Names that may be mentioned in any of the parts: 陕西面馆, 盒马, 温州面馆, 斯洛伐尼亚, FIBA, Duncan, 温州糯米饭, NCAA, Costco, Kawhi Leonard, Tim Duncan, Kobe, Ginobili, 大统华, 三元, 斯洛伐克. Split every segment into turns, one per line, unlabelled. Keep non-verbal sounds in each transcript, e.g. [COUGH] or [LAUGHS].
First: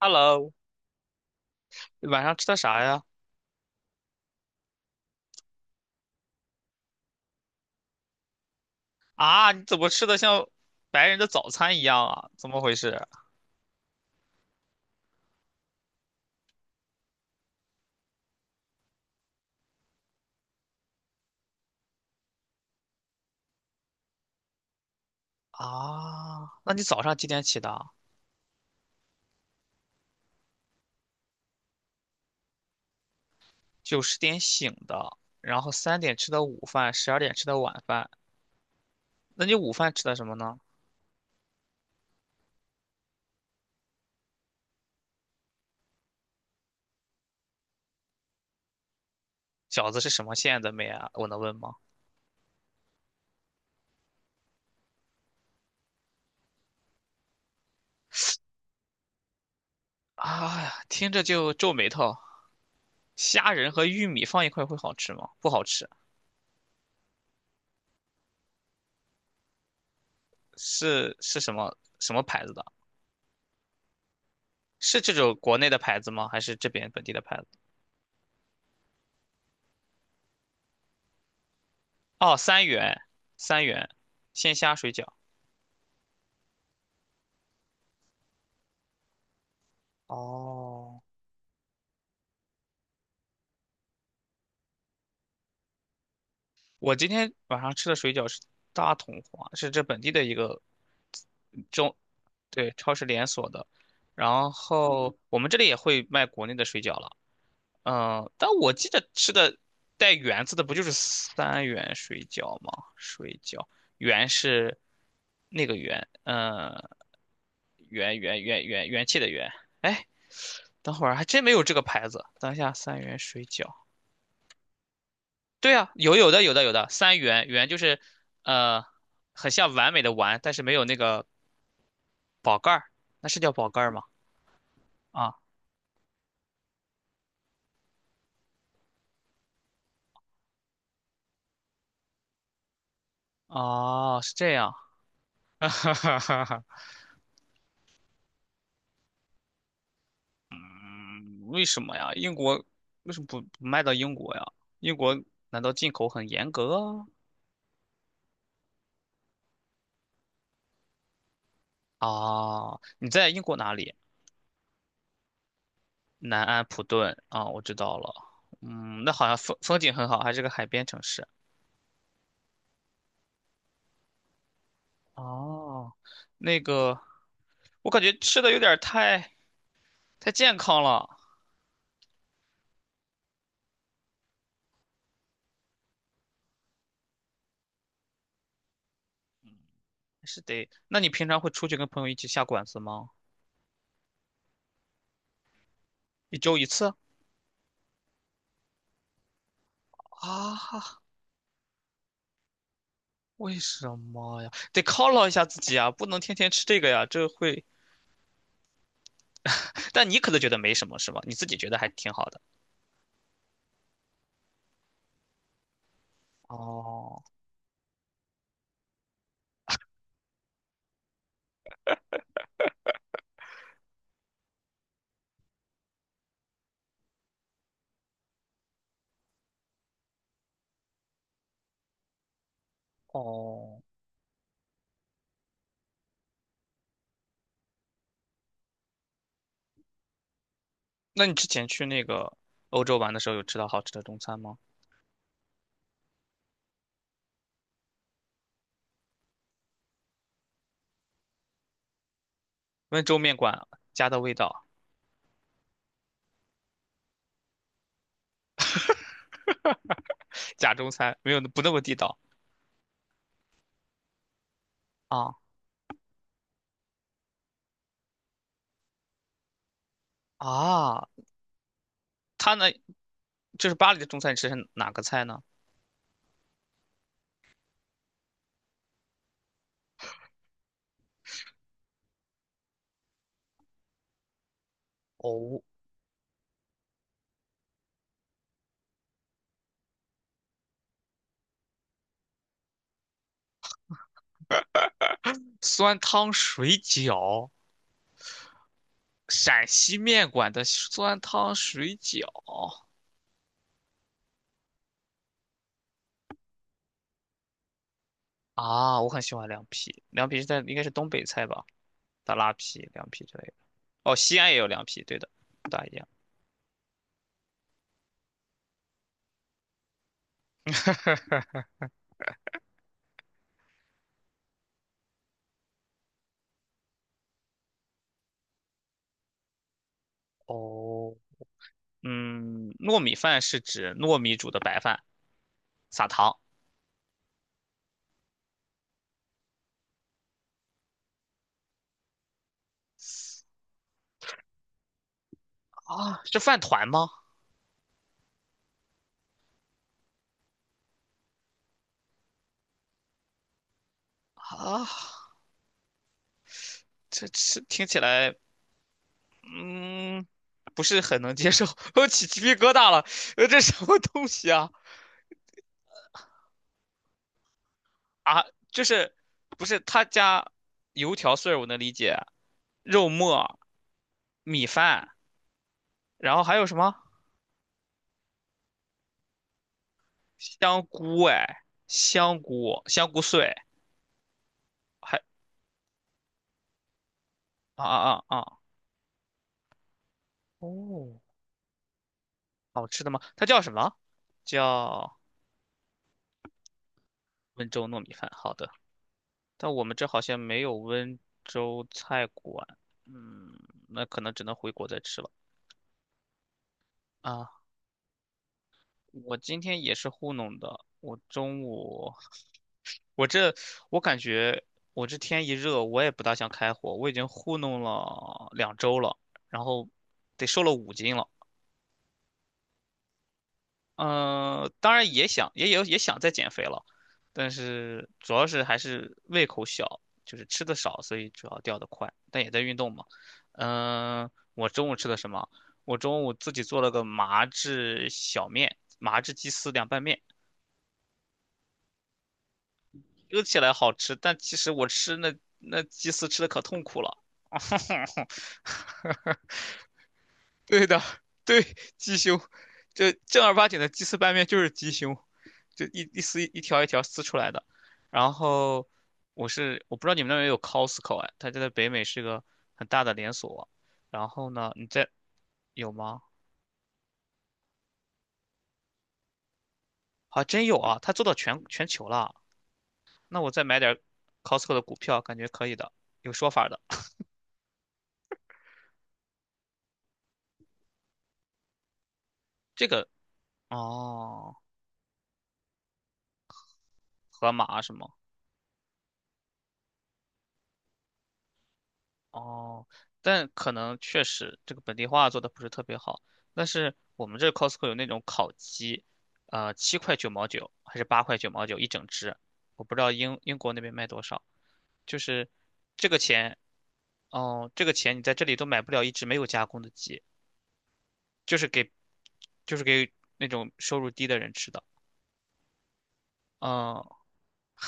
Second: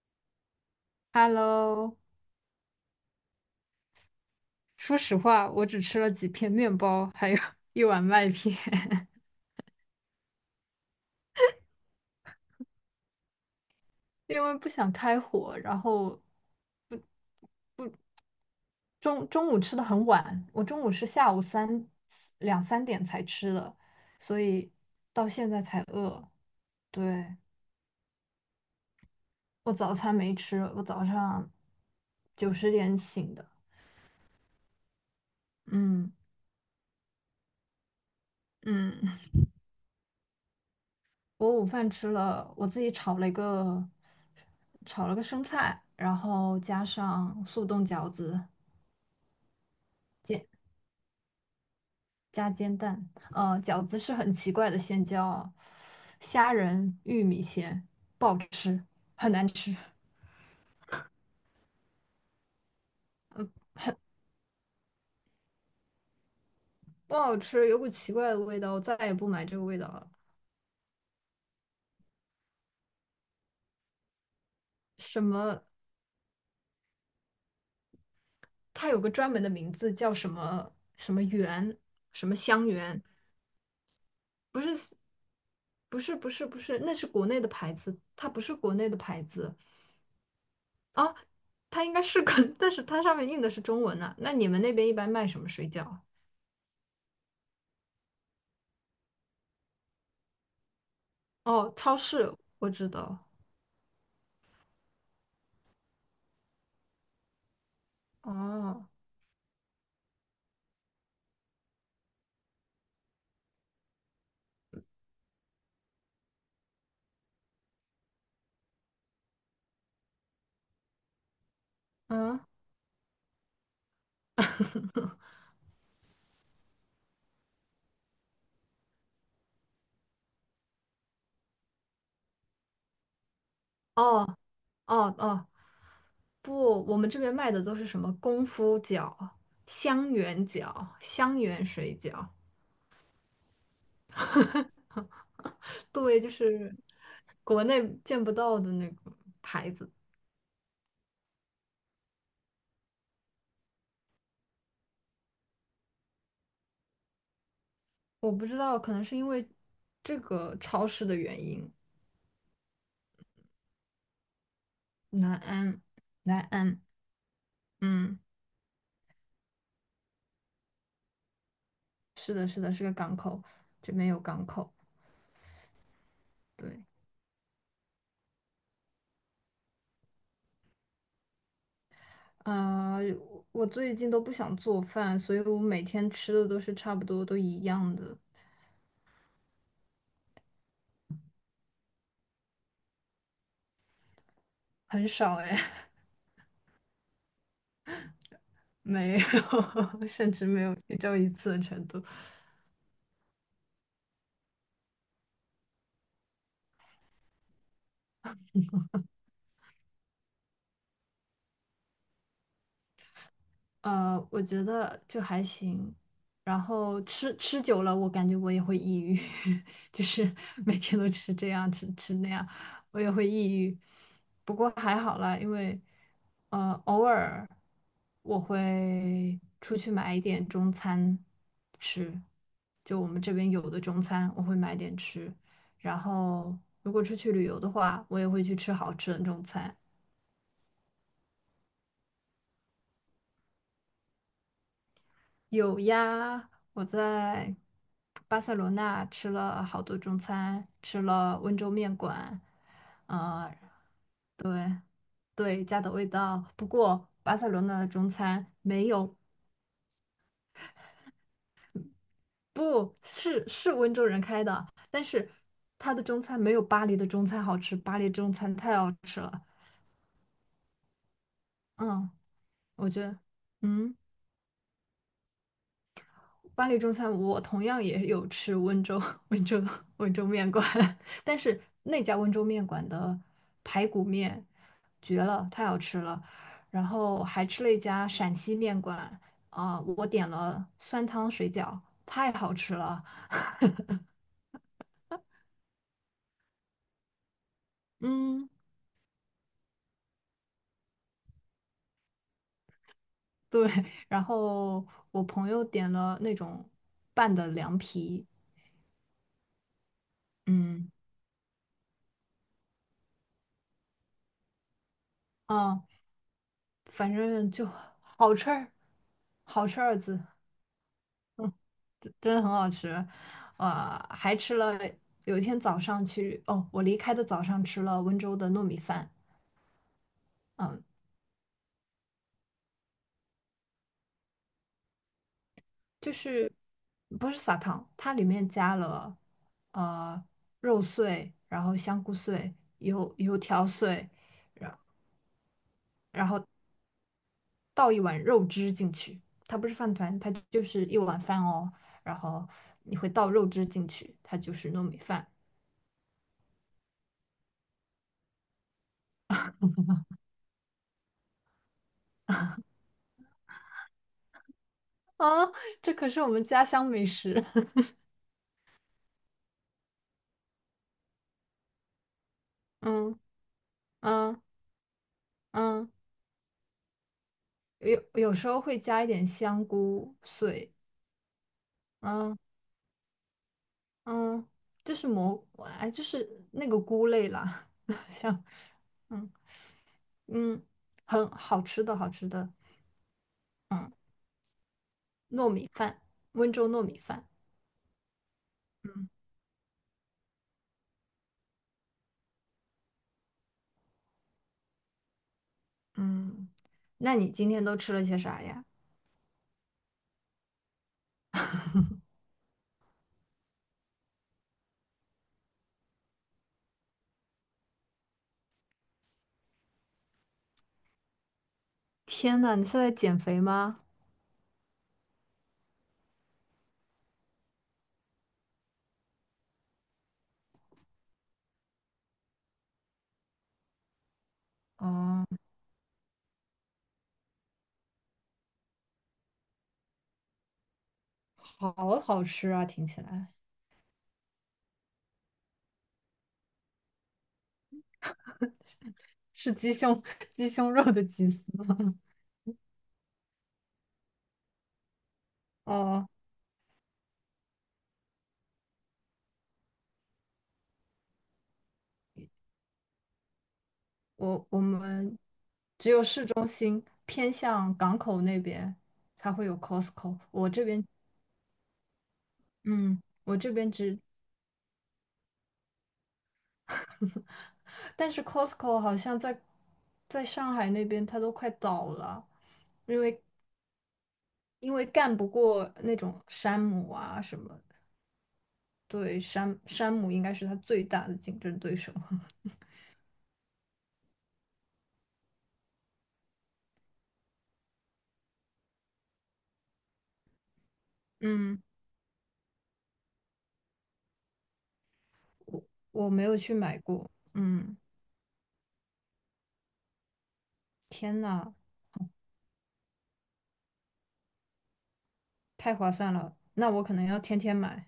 Hello，
Hello，
晚上吃的啥呀？
说实话，我只吃了几片面包，还有 [LAUGHS] 一碗麦片，
啊，你怎么吃的像白人的早餐一样啊？怎么回事？
[LAUGHS] 因为不想开火。然后中午吃的很晚，我中午是下午两三点才吃的，所以到现在才饿。
啊，那你早上几
对，
点起的啊？
我早餐没吃，我早上九十点醒的。
9、10点醒的，然后三
嗯
点吃的午饭，12点吃的晚饭。
嗯，
那你午饭吃的什么呢？
[LAUGHS] 我午饭吃了，我自己炒了个生菜，然后加上速冻饺子。
饺子是什么
煎
馅的妹啊？我能问吗？
加煎蛋，饺子是很奇怪的馅料啊，叫虾仁玉米馅，不好吃，很难吃，
啊呀，听着就皱眉头。虾仁和玉米放一块会好吃吗？不好吃。
不好吃，有股奇怪的味道，我再也不买这个味道了。
是什么牌子的？是这
什
种国
么？
内的牌子吗？还是这边本地的牌子？
它有个专门的名字叫什么什么圆，什么
哦，三
香
元，
圆？
三元，鲜
不
虾
是
水饺。
不是不是不是，那是国内的牌子，它不是国内的牌子
哦，
啊，它应该是个，[LAUGHS] 但是它上面印的是中文啊。那你们那边一般卖什么水饺啊？
我今天晚上吃的水饺是大统华，是这本地的一个
哦，
中，
超市，我
对，
知
超市连
道。
锁的。然后我们这里也会卖国内的水饺了。嗯，但我
哦，
记得吃的带圆字的不就是三元水饺吗？水饺圆”是那个圆”，嗯，元气的元。哎，等会儿还真没有这个牌子。
嗯。
等一下，三元水饺。对啊，有的，三元就是呃，很像完美的完，但是没有那个宝盖儿，那是叫宝盖儿吗？
哦哦
啊，
哦，不，我们这边卖的都是什么功夫饺、香圆饺、香圆水饺，
哦，是这
[LAUGHS]
样。[LAUGHS]
对，就
哈哈。
是国内见不到的那个牌子。
嗯，为什么呀？英国为什么不卖到英国呀？英国难道进口很严格
我不知道，可能是因为这个超市的原因。
啊？啊，你在英国哪里？
南安，南
南安
安，
普顿啊，我知道了。
嗯，
嗯，那好像风景很好，还是个海边城市。
是的，是的，是个港口，这边有港口。
哦，那
对，
个，我感觉吃的有点儿太健康了，
啊、我最近都不想做饭，所以我每天吃的都是差不多都一样的。
还是得。那你平常会出去跟朋友一起下馆子吗？
很少哎，
一周一次？
[LAUGHS] 没有，[LAUGHS] 甚至没有也
啊，
就一次的程度。
为什么呀？得犒劳一下自己啊，不能天天吃这个呀，这会但你可能觉得没什么，是吧？你自己觉得还挺好的。
我觉得就还行。然后
哦
吃久了，我感觉我也会抑郁，[LAUGHS] 就是每天都吃这样吃那样，我也会抑郁。不过还好啦，因为偶尔我会出去买一点中餐吃，就我们这边有的
哦，
中餐，我会买点吃。然后如果出去旅游的话，我也会去吃好吃的中餐。
那你之前去那个欧洲玩的时候，有吃到好吃的中餐吗？
有呀，我在巴塞罗那吃了好多中餐，吃了温州面馆，
温州面
呃，
馆家的味道，
对对，家的味道。不过巴塞罗那的中餐没有，
假中餐没有不那么地道
不是，是温州人开的，但是
啊
他的中餐没有巴黎的中餐好吃，巴黎中餐太好吃了。
啊。
嗯，
它呢，
我觉得，
就是巴
嗯。
黎的中餐，你吃的是哪个菜呢？
巴黎中餐，我同样也有吃温州 [LAUGHS] 温州温州面馆，[LAUGHS] 但是那家温州面馆的排骨面绝了，
哦，
太好吃了。然后还吃了一家陕西面馆，啊、我点了酸汤水饺，太好吃了。
酸汤水饺，
嗯，
陕西面馆的酸汤水饺
对。[LAUGHS] 然后我朋友点了那种拌的凉皮，
啊，我很喜欢凉皮，凉皮是应该是
嗯，
东北菜吧，大拉皮、凉皮之类的。哦，西安也有凉皮，对的，不
啊、
大一样。
反正就好吃儿，好吃二字。
[LAUGHS]
真的很好吃，还吃了有一天早上去，哦，我离开的早上吃了温州的糯米饭，嗯，
哦，嗯，糯米饭是指糯米煮的白饭，撒
就
糖，
是不是撒糖，它里面加了呃肉碎，然后香菇碎、油条碎，然
啊
然
是
后
饭团吗？
倒一碗肉汁进去，它不是饭团，它就是一碗饭哦，然后你会倒肉汁进去，它
[LAUGHS]
就是糯
啊，
米饭
这吃听起来，嗯，不是很能接受，[LAUGHS] 我起鸡皮疙瘩了，这什么东西啊？
啊，这可是我们家乡美食，
啊，就是不是他家油条碎儿我能理解，
[LAUGHS]
肉
嗯
末、
嗯
米饭，
嗯。
然后还有什么
有时候会加一点香菇碎，
香菇？哎，
嗯
香菇，香菇碎，
嗯，就是
还
蘑，哎，就是那个菇类啦，
啊
[LAUGHS]
啊啊！
像，
啊
嗯嗯，
哦，
很好吃的，好吃的，
好吃的吗？它叫什
嗯，
么？叫
糯米饭，温州糯米饭，
温州糯米饭。好的，
嗯
但我们这好像没有温州菜馆。嗯，那可能只能回国再吃了
嗯，那你今
啊。
天都吃了些啥呀？
我今天也是糊弄的，我中午，我这我感觉我这天一热，我也不大想开火，我已经糊弄了2周了，然后得瘦了5斤了。
天呐，你是在减肥吗？
嗯，当然也想，也想再减肥了，但是主要是还是胃口小，就是吃的少，所以主要掉的快，但也在运动嘛。嗯、我中午吃的
哦，
什么？我中午自己做了个麻汁小面，麻汁鸡丝凉拌面，
好好吃啊，听起来
说起来好吃，但其实我吃那鸡丝吃的可痛苦了。[LAUGHS]
是鸡胸 [LAUGHS] 鸡
[LAUGHS]
胸肉
对的，
的鸡丝
对，
吗？
鸡胸，这正儿八经的鸡丝拌面就是鸡胸，
[LAUGHS]
就一
哦。
一丝一条一条撕出来的。然后我不知道你们那边有 Costco 哎，它就在北美是个很大的连锁。然
我
后
我
呢，你在
们只
有
有
吗？
市中心偏向港口那边才会有 Costco。
还
我
真
这
有
边，
啊，它做到全球了。
嗯，我
那
这
我再
边
买点
只，
Costco 的股票，感觉可以的，有说法的。
但是 Costco 好像在上海那边它都快倒了，
这
因
个
为
哦，
因为干不过那种山姆啊什么
盒马
的
啊什么。
对，山姆应该是它最大的竞争对手。[LAUGHS]
哦，但可能确实这个本地化做的不是特别好。但是我们这 Costco 有那种烤鸡，7.99块还是八块九
嗯，
毛九一整只，我不知道英国那边卖多少。就是
我
这
我
个
没有去
钱，
买过。
哦，
嗯，
这个钱你在这里都买不了一只没有加工的鸡，
天呐，
就是给，就是给那种收入低的人吃的。
太划算了，那我可
嗯、
能要天天买。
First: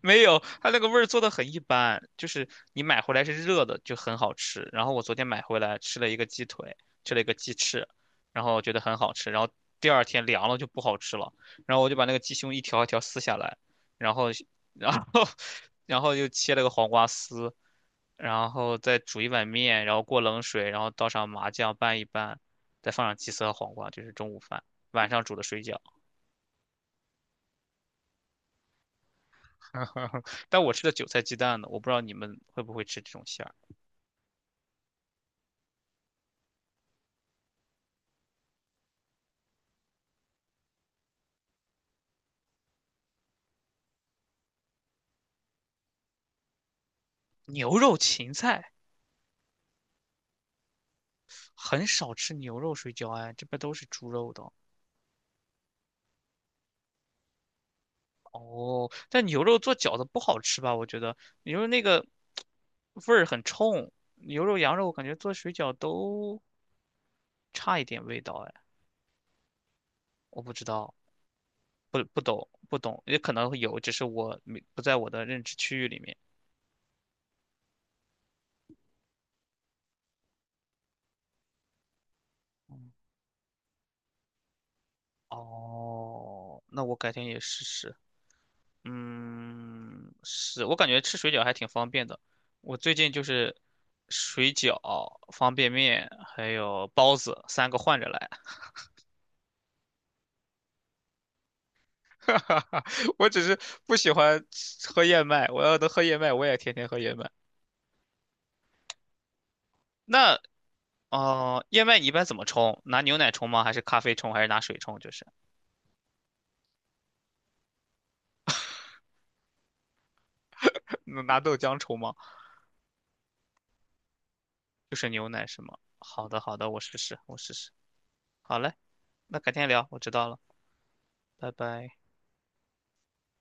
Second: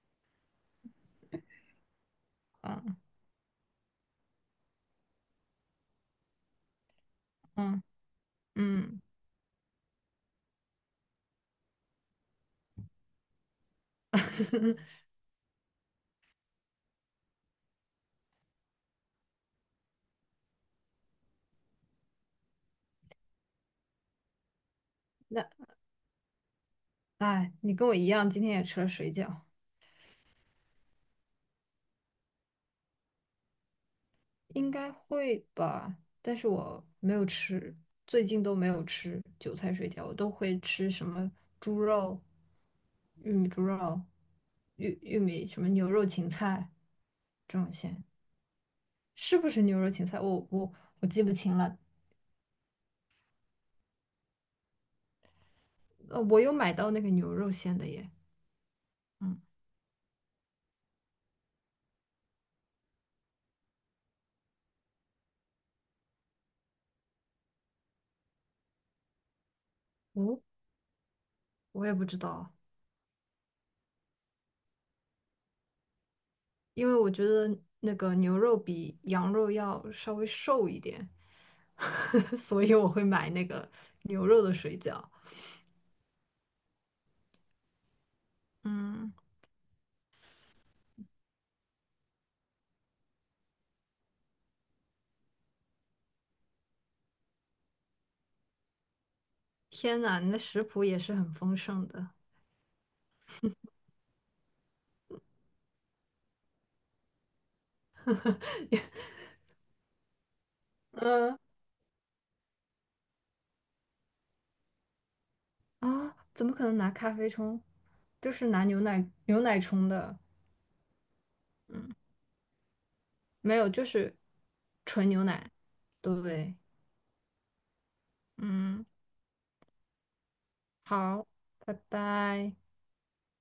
没有，它那个味儿做的很一般，就是你
嗯
买回来是热的，就很好吃。然后我昨天买回来吃了一个鸡腿，吃了一个鸡
嗯
翅，然后觉得很
嗯。
好吃。然后第二天凉了就不好吃了，然后我就把那个鸡胸一条一条撕下来，然后，
[LAUGHS]
然后，[LAUGHS] 然后又切了个黄瓜丝，然后再煮一碗面，然后过冷水，然后倒上麻酱拌一拌，再放上鸡丝和黄瓜，这是中午饭。晚上煮的
那
水饺，
哎，你跟我一样，今天也吃了水饺，
[LAUGHS] 但我吃的韭菜鸡蛋呢，我不知道你们会不会吃这种馅儿。
应该会吧？但是我没有吃，最近都没有吃韭菜水饺，我都会吃什么猪肉、玉米猪肉、玉米什么牛肉芹菜这种
牛肉
馅，
芹菜
是不是牛肉芹菜？我记不清了。
很少吃牛肉水饺，哎，这边都是猪肉的。
我有买到那个牛肉馅的耶，
哦，但
嗯，
牛肉做饺子不好吃吧？我觉得牛肉那个味儿很冲，牛肉、羊肉，我感觉做水饺都差一点味道，哎，
哦，
我不知道，
我也不知道。
不懂，也可能会有，只是我没不在我的认知区域里面。
因为我觉得那个牛肉比羊肉要稍微瘦一点，[LAUGHS] 所以我会买那个牛肉的水饺。
哦，那我改天也试试。
嗯，
嗯，是我感觉吃水饺还挺方便的。我最近就是水饺、方便面还有包子三个换着来。
天呐，你的食谱也是很丰盛的。
[LAUGHS] 我只是不喜欢喝燕麦，我要能喝燕麦，我也天天喝燕麦。
[LAUGHS]
那
嗯
哦、燕麦你一般怎么冲？拿牛奶冲吗？还是咖啡冲？还是拿水冲？就是
啊，怎么可能拿咖啡冲？就是拿牛奶冲的。
[LAUGHS] 拿豆浆
嗯，
冲吗？
没有，就是
就是
纯牛
牛奶
奶。
是吗？好的，
对，
好的，我试试，我试试。好嘞，
嗯，
那改天聊，我知道了，
好，
拜
拜
拜。
拜。